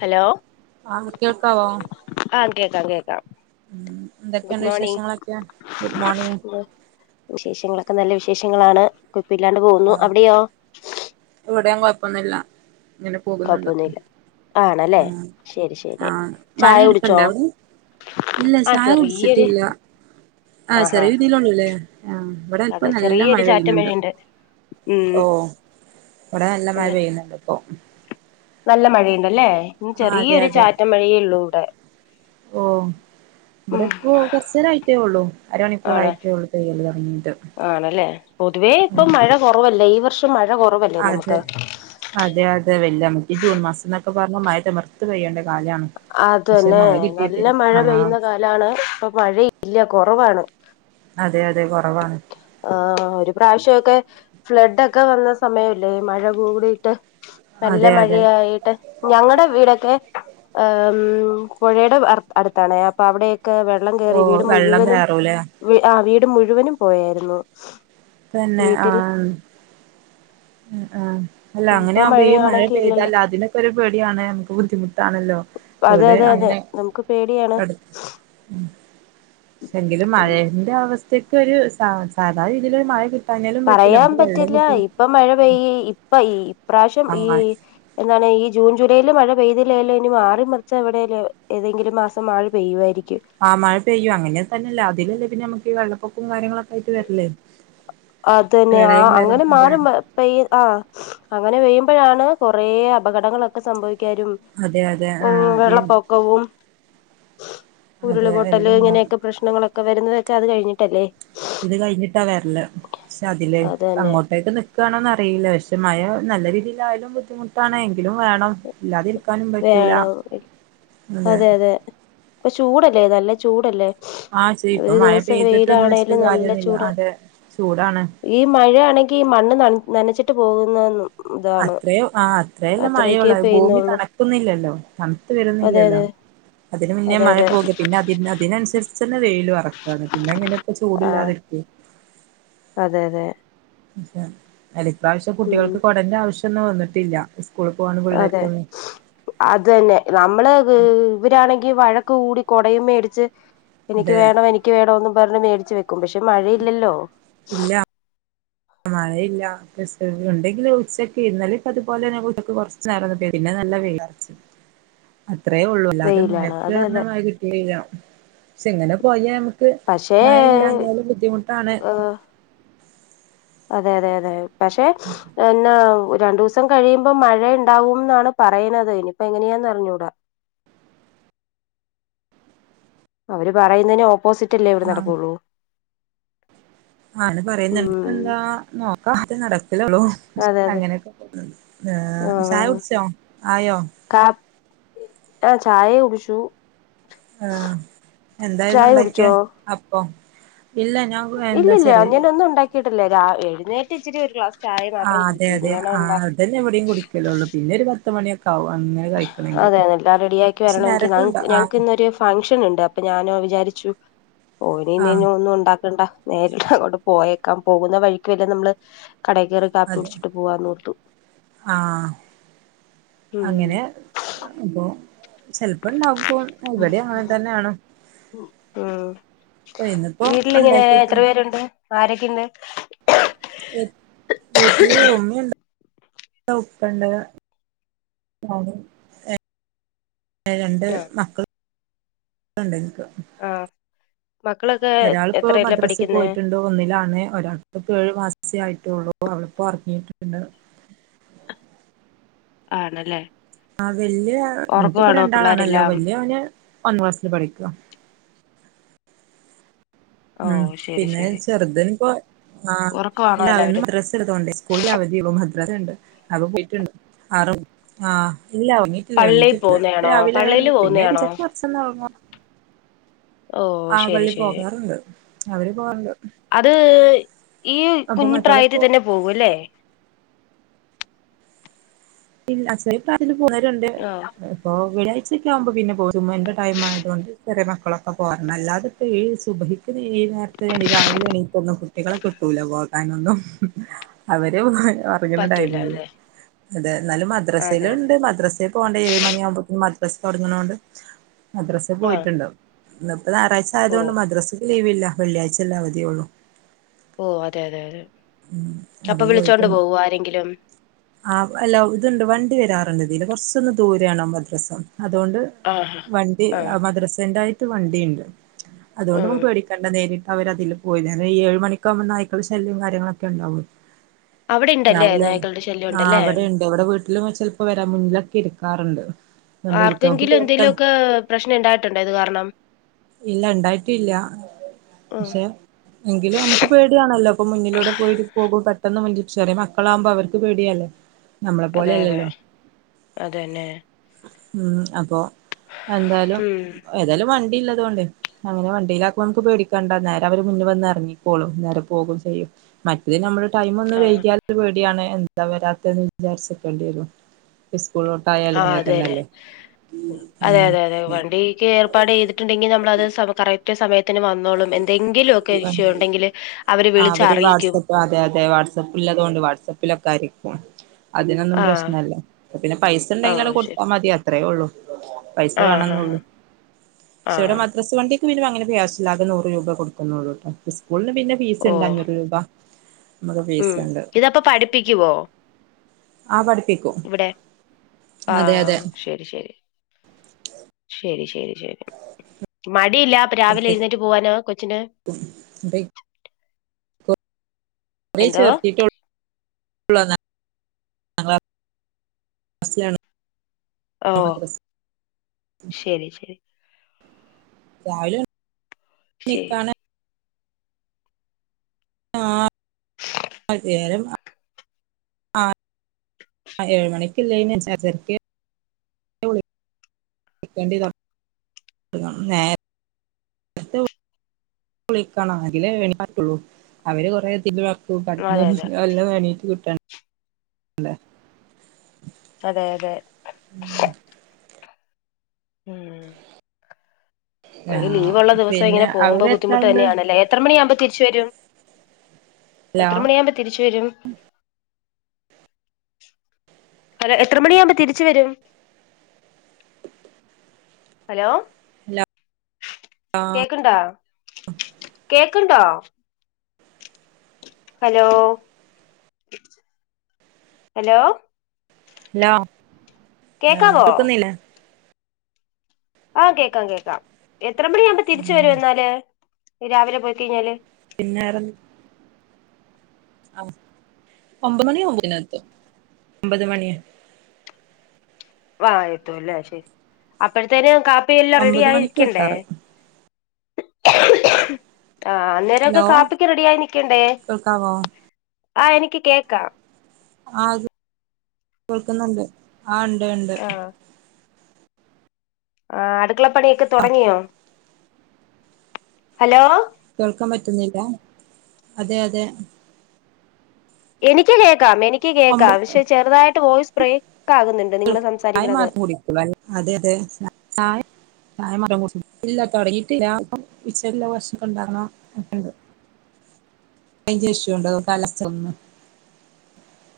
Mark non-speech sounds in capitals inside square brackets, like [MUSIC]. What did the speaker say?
Hello ആഹ് കേൾക്കാവോ ആഹ് കേക്കാം കേക്കാം ഉം എന്തൊക്കെയുണ്ട് ഗുഡ്മോണിങ് വിശേഷങ്ങളൊക്കെ ഗുഡ് മോർണിംഗ് വിശേഷങ്ങളൊക്ക നല്ല വിശേഷങ്ങളാണ് കുഴപ്പല്ലാണ്ട് പോകുന്നു അവിടെയോ? ഇപ്പൊന്നില്ല ഇങ്ങനെ പോകുന്നുണ്ട് കുഴപ്പൊന്നുമില്ല ആണല്ലേ ആഹ് ശരി ശരി ആഹ് മഴ ചായ [UNINTELLIGIBLE] കുടിച്ചോ അവിടെ ഇല്ല ആഹ് ചായ ചെറിയൊരു കുടിച്ചിട്ടില്ല. ആഹ് ആഹാ ചെറിയ രീതിയിലെ ഉള്ളൂ അല്ലേ ആഹ് ഇവിടെ ഇപ്പ അതെ നല്ല മഴ ചെറിയൊരു ചാറ്റൽ പെയ്യുന്നുണ്ട് മഴയുണ്ട് ഉം ഓഹ് ഇവിടെ നല്ല മഴ അതെ പെയ്യുന്നുണ്ട് ഇപ്പൊ നല്ല മഴയുണ്ടല്ലേ ഇ ആഹ് അതെ ചെറിയൊരു അതെ ചാറ്റം മഴയേ ഉള്ളൂ ഇവിടെ ഓഹ് ഉം ഇവിടെപ്പോ കുറച്ചരായിട്ടേ ഉള്ളൂ ആണ് അരമണിക്കൂറായിട്ട് ഉള്ളൂ പെയ്യൽ തുടങ്ങി ആണല്ലേ പൊതുവേ ഇപ്പൊ മഴ കുറവല്ല ഈ വർഷം മഴ കുറവല്ലേ അതെ നമുക്ക് അതെ അതെ വല്ല മറ്റേ ജൂൺ മാസം എന്നൊക്കെ പറഞ്ഞ മഴ തിമർത്ത് പയ്യണ്ടേ അതന്നെ നല്ല മഴ ആഹ് പെയ്യുന്ന കാലാണ് ഇപ്പൊ മഴ ഇല്ല. കുറവാണ് അതെ അതെ കുറവാണ്. ആ ഒരു പ്രാവശ്യമൊക്കെ ഫ്ലഡ് ഒക്കെ വന്ന സമയമില്ലേ ഈ മഴ കൂടിട്ട് നല്ല അതെ അതെ മഴയായിട്ട് ഞങ്ങടെ വീടൊക്കെ പുഴയുടെ അടു അടുത്താണ് അപ്പൊ അവിടെ യൊക്കെ വെള്ളം ഓ കയറി വീട് വെള്ളം മുഴുവനും കയറൂലേ ആ വീട് മുഴുവനും പോയാരുന്നു പിന്നെ ആഹ് ആഹ് അല്ല ഇപ്പൊ അങ്ങനെയാകുമ്പോ ഈ മഴ മഴയാണെങ്കി ഇല്ലല്ലോ പെയ്താല് അതിനൊക്കെ ഒരു പേടിയാണ് നമുക്ക് ബുദ്ധിമുട്ടാണല്ലോ അതെ ഇവിടെ അതെ അതെ നമുക്ക് പേടിയാണ് ഉം [UNINTELLIGIBLE] എങ്കിലും മഴന്റെ അവസ്ഥക്ക് ഒരു സാധാരണ രീതിയിൽ ഒരു മഴ കി പറയാൻ പറ്റില്ല ഇപ്പൊ മഴ പെയ്യ ഇപ്പൊ ഈ പ്രാവശ്യം ഈ ആഹ് എന്താണ് ഈ ജൂൺ ജൂലൈല് മഴ പെയ്തില്ലേല് ഇനി മാറിമറിച്ച് എവിടേലും ഏതെങ്കിലും മാസം മഴ പെയ്യുവായിരിക്കും ആ മഴ പെയ്യും അങ്ങനെ തന്നെയല്ല അതിലല്ലേ പിന്നെ നമുക്ക് ഈ വെള്ളപ്പൊക്കവും കാര്യങ്ങളൊക്കെ ആയിട്ട് വരില്ലേ അതന്നെ ആ പ്രളയം വരും അങ്ങനെ അതെ മാറി പെയ്യും ആ അങ്ങനെ പെയ്യും അപ്പോഴാണ് കുറേ അപകടങ്ങളൊക്കെ സംഭവിക്കാനും അതെ അതെ ആ ഉം ഈ വെള്ളപ്പൊക്കവും ഉരുള് അതെ പൊട്ടല് എല്ലാം ഉണ്ടാവും ഇങ്ങനെയൊക്കെ പ്രശ്നങ്ങളൊക്കെ വരുന്നതൊക്കെ അത് കഴിഞ്ഞിട്ടല്ലേ ഇത് കഴിഞ്ഞിട്ടാ വരല് പക്ഷെ അതില് അത് തന്നെ അങ്ങോട്ടേക്ക് നിക്കുവാണോന്ന് അറിയില്ല പക്ഷെ മഴ നല്ല രീതിയിലായാലും ബുദ്ധിമുട്ടാണ് എങ്കിലും വേണം ഇല്ലാതിരി വേണം അതെ അതെ ഇപ്പ ചൂടല്ലേ നല്ല ചൂടല്ലേ ആ ഒരു ഇപ്പം മഴ ദിവസം പെയ്തിട്ടൊന്ന് വെച്ചിട്ട് വെയിലാണേലും നല്ല കാര്യൊന്നുമില്ല ചൂടാണ് അതെ ചൂടാണ് ഈ മഴയാണെങ്കി ഈ മണ്ണ് ന നനച്ചിട്ട് പോകുന്നതെന്നും അത്ര ആ അത്രയല്ലേ മഴയുള്ളൂ ഭൂമി പെയ്യുന്നുള്ളൂ തണുക്കു ന്നില്ലല്ലോ തണുത്ത് അതെ വരുന്നില്ലല്ലോ അതെ അതിന് മുന്നേ അതെ മഴ അതെ പോകും പിന്നെ അതിന് അതിനനുസരിച്ച് തന്നെ വെയിലും ഇറങ്ങും അതാണ് പിന്നെ ഇങ്ങനെ ഇപ്പ ആഹ് ചൂടില്ലാതിരിക്കും അതെ അതെ അല ഇപ്രാവശ്യം ഉം കുട്ടികൾക്ക് കൊടന്റെ ആവശ്യ ഒന്നും വന്നിട്ടില്ല. സ്കൂളിൽ പോകണ അതെ. പിള്ളേർക്കൊന്നും അത് തന്നെ നമ്മള് ഇവരാണെങ്കി ഈ വഴക്ക് കൂടി കൊടയും മേടിച്ച്. എനിക്ക് അതെ വേണം എനിക്ക് വേണോന്ന് പറഞ്ഞ് മേടിച്ച് വെക് ക്കും. പക്ഷെ മഴയില്ലല്ലോ. ഇല്ല മഴയില്ല [UNINTELLIGIBLE] ഉണ്ടെങ്കില് ഉച്ചക്ക് ഇന്നലിം ഇപ്പ അതുപോലെയന്നെ വീട്ട്ക്ക് കൊർച്ച് നേരം [UNINTELLIGIBLE] പിന്നെ നല്ല വെ [UNINTELLIGIBLE] അത്രയേ ഉള്ളൂ. അല്ലാതെ വെയിലാണ് മഴയ്ക്ക് അതെ അർഞ അതെ കാര്യം കിട്ടിയല്ല. ക്ഷെ ഇങ്ങനെ പോയ ക്ക് പക്ഷേ മഴ ഇല്ലാഞ്ഞാലും ബുദ്ധിമുട്ടാണ്. ഏഹ് അതെ അതെ അതെ പക്ഷെ എന്നാ രണ്ടുസം കഴിയുമ്പോ മഴ ഇണ്ടാവും എന്നാണ് പറയിണത്. ഇനിപ്പോ എങ്ങനെയാന്ന് അറിഞ്ഞൂടാ. അവര് പറയുന്നന് ഓപ്പോസിറ്റ് അല്ലേ ഇവിടെ ആ നടക്കുള്ളൂ. ആണ് പറയുന്നു ഉം എന്താ നോക്കാ നടക്ക [UNINTELLIGIBLE] അതെ അതെ അങ്ങനെയക്കെ ആ ചായ കുടിച്ചോ ആയോ ആ ചായ കുടിച്ചു ആ എന്തായിരുന്നു ചായ ഉണ്ടക്കിയേ അപ്പൊ ഇല്ല ഇല്ല ഞാൻ ഒന്നും ഉണ്ടാക്കിയിട്ടില്ല എഴുന്നേറ്റ് ഇച്ചരി ഒരു ക്ലാസ് ചായ മാത്രം ആഹ് അതെ കുടിച്ചുനി അതെ വേണം ആഹ് ഉണ്ടാക്ക അതന്നെ ഇവിടെയും കുടിക്കലുള്ളൂ പിന്നെ ഒരു പത്ത് മണിയൊക്കെ ആവും അങ്ങനെ കഴിക്കണെങ്കില് അതെയതെ എല്ലാം റെഡി ആക്കി പക്ഷെ നേരത്തെ ഉണ്ട വരണങ്കിഞങ്ങക്ക് ഞങ്ങക്ക് ആഹ് ഇന്നൊരു ഫംഗ്ഷൻ ഉണ്ട് അപ്പൊ ഞാനോ വിചാരി ആഹ് [UNINTELLIGIBLE] ഒന്നും ഉണ്ടാക്കണ്ട നേരിട്ട് അങ്ങോട്ട് പോയേക്കാം പോകുന്ന വഴിക്ക് വല്ല നമ്മള് കട കയറി കാപ്പി അതെ കുടിച്ചിട്ട് പോവാന്നോർത്തു ആഹ് ഉം അപ്പോ ചെലപ്പം ഇണ്ടാക്കും ഇവടിം അങ്ങനെ തന്നെയാണ് ഉം ഇന്നിപ്പോ ഉണ്ടാക്കിട്ടുണ്ട് പിന്നെ എ വീട്ടില ഉമ്മണ്ട് ഉപ്പണ്ട് [UNINTELLIGIBLE] രണ്ട് മക്കള ഉണ്ട്നിക്ക് ആ ഒരാളിപ്പോ മദ്രാസിൽ പോയിട്ടുണ്ട് ഒന്നിലാണ് ഒരാൾ ഇപ്പോ ഏഴു മാസെ ആയിട്ടുള്ളൂ അ അവളിപ്പൊ ഉറങ്ങിയിട്ടുണ്ട് ആണല്ലേ ആ വല്യ ഇൻകിപ്പ ഉറക്കമാണോ രണ്ടാളാണല്ലോ പിള്ളേരെല്ലാം വല്യ അവന് ഒന്ന ക്ലാസ്സില് പഠിക്ക ഓ ഉം ശരി പിന്നെ ശരി ചെറുതിന് പോ ആഹ് ഉറക്കമാണോ ഇല്ല അവന്ന് എല്ലാവരും മദ്രസ് ഇള്ളൊണ്ട് സ്കൂളിൽ അവധിയൊള്ളു മദ്രസുണ്ട് അത് [UNINTELLIGIBLE] അറും ആ ഇല്ല ണീട്ടില്ല പള്ളിയിൽ എണീറ്റില്ല പോകുന്നയാണോ പള്ളിയില് പോകുന്നയാണോ [UNINTELLIGIBLE] ഓ ആ ശരി പള്ളി ശരി പോകാറുണ്ട് അവര് പോകാറുണ്ട് അത് ഈ അപ്പൊ കുഞ്ഞിപ്രായത്തിൽ മറ്റോളിപ്പോ തന്നെ പോകും അല്ലേ ഇല്ല [UNINTELLIGIBLE] അതില് പോന്നരുണ്ട് [UNINTELLIGIBLE] ആ ച്ച ആകുമ്പോ പിന്നെ ജുമുഅന്റെ ടൈം ആയതുകൊണ്ട് ചെറ മക്കളൊക്കെ പോവാറുണ്ട് അല്ലാതെപ്പം ഈ സുബ്ഹിക്ക് നീ നേരത്തണ രാവിലെ എണീ ഇപ്പൊന്നും കുട്ടികളെ കിട്ടൂല പോകാനൊന്നും അവര് പോ ഒറങ്ങണ പറ്റൂല ടൈമല്ലെ അതെ അതെ എന്നാലും അതെ മദ്രസയിലും അതെ ഉണ്ട് മദ്രസയിൽ പോകണ്ട ഏഴ് മണിയാകുമ്പോഴത്തക്കും മദ്രസ്സ തുടങ്ങുന്നതോണ്ട് മദ്രാസിൽ ആ പോയിട്ടുണ്ട് ഇന്നിപ്പോ ഞായറാഴ്ച ഓ ആയതുകൊണ്ട് മദ്രസ്സ ക്കൊയവില്ല വെള്ളിയാഴ്ച അല്ലെ അവധിയൊള്ളൂ ഓ അതെ അതെ അതെ അപ്പൊ വിളിച്ചോണ്ട് പോവോ ആരെങ്കിലും ആ അല്ല ഇതുണ്ട് വണ്ടി വരാറുണ്ട് ഇതില് കൊറച്ചൊന്ന് ദൂരണോ മദ്രസ അതുകൊണ്ട് ആ വണ്ടി ആ മദ്രസന്റെയിട്ട് വണ്ടിണ്ട് അതുകൊണ്ട്പ്പം ഉം പേടിക്കണ്ട നേരിട്ട് അവര് അതില് പോയി ഏഴ മണക്കകുമ്പോ നായ്ക്കള് ശല്യം കാര്യങ്ങളൊക്കെ ഒക്കെണ്ടാവും അവിടെ ഇണ്ടല്ലേ രാവിലെെ നായ്ക്കളുടെ ശല്യം ആ ഉണ്ടല്ലേ അവിടെണ്ട് ഇവിടെ വീട്ടില് ചിലപ്പോ വരാ മുന്നിലൊക്കെ ഇരിക്ക ക്കാറുണ്ട് ആർക്കെങ്കിലും എന്തെങ്കലുമൊക്കെ പ്രശ്നം ഉണ്ടായിട്ടുണ്ടോ ഇത് കാരണം ഇല്ല ഇണ്ടായിട്ടല്ല ഉം പക്ഷെ എങ്കിലും നമുക്ക് പേടിയാണല്ലോ അപ്പൊ മുന്നിലൂടെ [UNINTELLIGIBLE] പെട്ടെന്ന് [UNINTELLIGIBLE] മക്കളാവുമ്പൊ അവർക്ക് പേടിയല്ലേ നമ്മളെ അതെ അതെ പോലെയല്ലല്ലോ അതന്നെ ഉം അപ്പൊ എന്തായാലും ഉം ഏതായാലും വണ്ടില്ല ണ്ട് അങ്ങനെ വണ്ടിയിലാക്കുമ്പോ നമുക്ക് പേടിക്കണ്ട നേരം അവര് മുന്ന വന്ന് ഇറങ്ങിക്കോളും നേരെ പോകും ചെയ്യും മറ്റത് നമ്മൾ ടൈം ഒന്ന് ആ വൈകിയാല് പേടിയാണ് എന്താ വരാത്തെന്ന് വിചാരിച്ച്ക്കേണ്ടി വരും കൂളിലോട്ടായാലും ആ അങ്ങനെ അതെന്നെ തന്നെല്ലേ. അതെ അതെ അതെ വണ്ടീക്ക് ഏർപ്പാട് ചെയ്തിട്ടുണ്ടെങ്കിൽ നമ്മളത് കറക്റ്റ് സമയത്ത് ത്തിന് വന്നോളും. എന്തെങ്കിൽ ഒക്കെ ഇഷ്യ ആഹ് ഉണ്ടെങ്കില് അവര് വിളിച്ചറിയിക്കും. ണ്ട് അതോണ്ട് വാട്സപ്പിലൊക്കെ ആയ് അതിനൊന്നും ആ പ്രശ്നല്ല. പിന്നെ പൈസ ഓ ഉണ്ടെങ്കിൽ അവിടെ ശരി കൊടുത്താൽ മതി അത്രയേ ഉള്ളൂ. പൈസ ആ ആ വേണന്നൊള്ളൂ. ആ പക്ഷെ ഇവിടെ മദ്രസ് വണ്ടിയ്ക്ക് പിന്നെ അങ്ങനെ [UNINTELLIGIBLE] രൂപ കൊടുക്കുന്നുള്ളൂ ട്ടോ. സ്കൂളിന് പിന്നെ ഫീസ് ഓ ഇണ്ട് അഞ്ഞൂറ് രൂപ. നമുക്ക് ഫീസ് ഉം ഉണ്ട് ഇതപ്പൊ പഠിപ്പിയ്ക്കുവോ? ആ പഠിപ്പിക്കും ഇവിടെ. അതെ അതെ ആഹ് ശരി ശരി. ശരി ശരി ശരി മാ ണ്ടില്ല അപ്പൊ രാവിലെ എഴുന്നേറ്റ് പോവാനോ കൊച്ചിന്റെ [UNINTELLIGIBLE] ചേർത്തിട്ടോള്- [UNINTELLIGIBLE] ഓഹ് ശരി ശരി- രാവിലെ - ശരി- ആഹ് [UNINTELLIGIBLE] ആഹ് - ആഹ് ഏഴ് മണിക്ക്ല്ലൈന [UNINTELLIGIBLE] ള് വിളിക്കണ്ടീതാ- [UNINTELLIGIBLE] നേരത്തെ കുളിക്കണം അതിലേ ഇല്ലാട്ടുള്ളൂ അവര് കൊറേ തിന്നണം അതെ അതെ - [UNINTELLIGIBLE] അല്ല- അതെ അതെ- മ് - ഒര് ആഹ് ലീവൊള്ള ദിവസം പിന്നെ ഇങ്ങനെ പോകുമ്പോ അവിടെ എത്ര ബുദ്ധിമുട്ട് ആളുണ്ട് തന്നെയാണല്ലേ എത്ര മണിയാമ്പ്- തിരിച്ച് വരും ഹലോ എത്ര മണിയാമ്പം തിരിച്ച്- വെരും- ഹലോ എത്ര മണിയാമ്പം തിരിച്ച് വരും- ഹലോ - കേക്ക്ണ്ടാ കേക്ക്ണ്ടോ? ഹലോ ഹലോ- ലോ ആ കേക്കാവോ കേക്കുന്നില്ല- ആഹ് കേക്കാം കേക്കാം എത്ര മണി ആമ്പം തിരിച്ച് വരും എന്നാല് രാവിലെ പോയി കഴിഞ്ഞാല്- പിന്നാരാ ആഹ് ഒമ്പത് മണി ആവുമ്പത്തിനെത്തും ഒമ്പത് മണിയാ വാ എത്തൂല്ലേ ശരി അപ്പഴത്തേന് കാ കാപ്പി എല്ലാം റെഡി ഒമ്പത് ആയി മണിക്ക് നിക്കണ്ടേ? എത്താറ് ആ അന്നരോക്കെ ഹലോ കാപ്പിക്ക് റെഡി ആയി നിക്കണ്ടേ? കേൾക്കാവോ ആ എനിക്ക് കേക്കാം ആഹ് കേക്ക്ന്ന്ണ്ട് ആഹ് ഇണ്ട് ഇണ്ട് ആഹ് ആഹ് അടുക്കളപ്പണിയൊക്കെ തൊടങ്ങിയോ? ഹലോ കേൾക്കാൻ പറ്റുന്നില്ല? അതെ അതെ. എനിക്ക് കേക്കാം എനിക്ക് കേക്കാം ഒമ്പത് പക്ഷെ ചെറുതായിട്ട് വോയിസ് ബ്രേ ചായ മാത്രം കുടിക്കുളളൂ അതെ അതെ ചായ ചായ മാത്രം കുടിച്ച് ഇല്ല തൊടങ്ങീട്ടില്ല ഉച്ചക്കുള്ള ഭക്ഷണം ഇണ്ടാക്കണം, ഒക്കെണ്ട്. റേഞ്ച് ഇഷ്യു ഇണ്ടോ കാലാസ്ഥ [UNINTELLIGIBLE]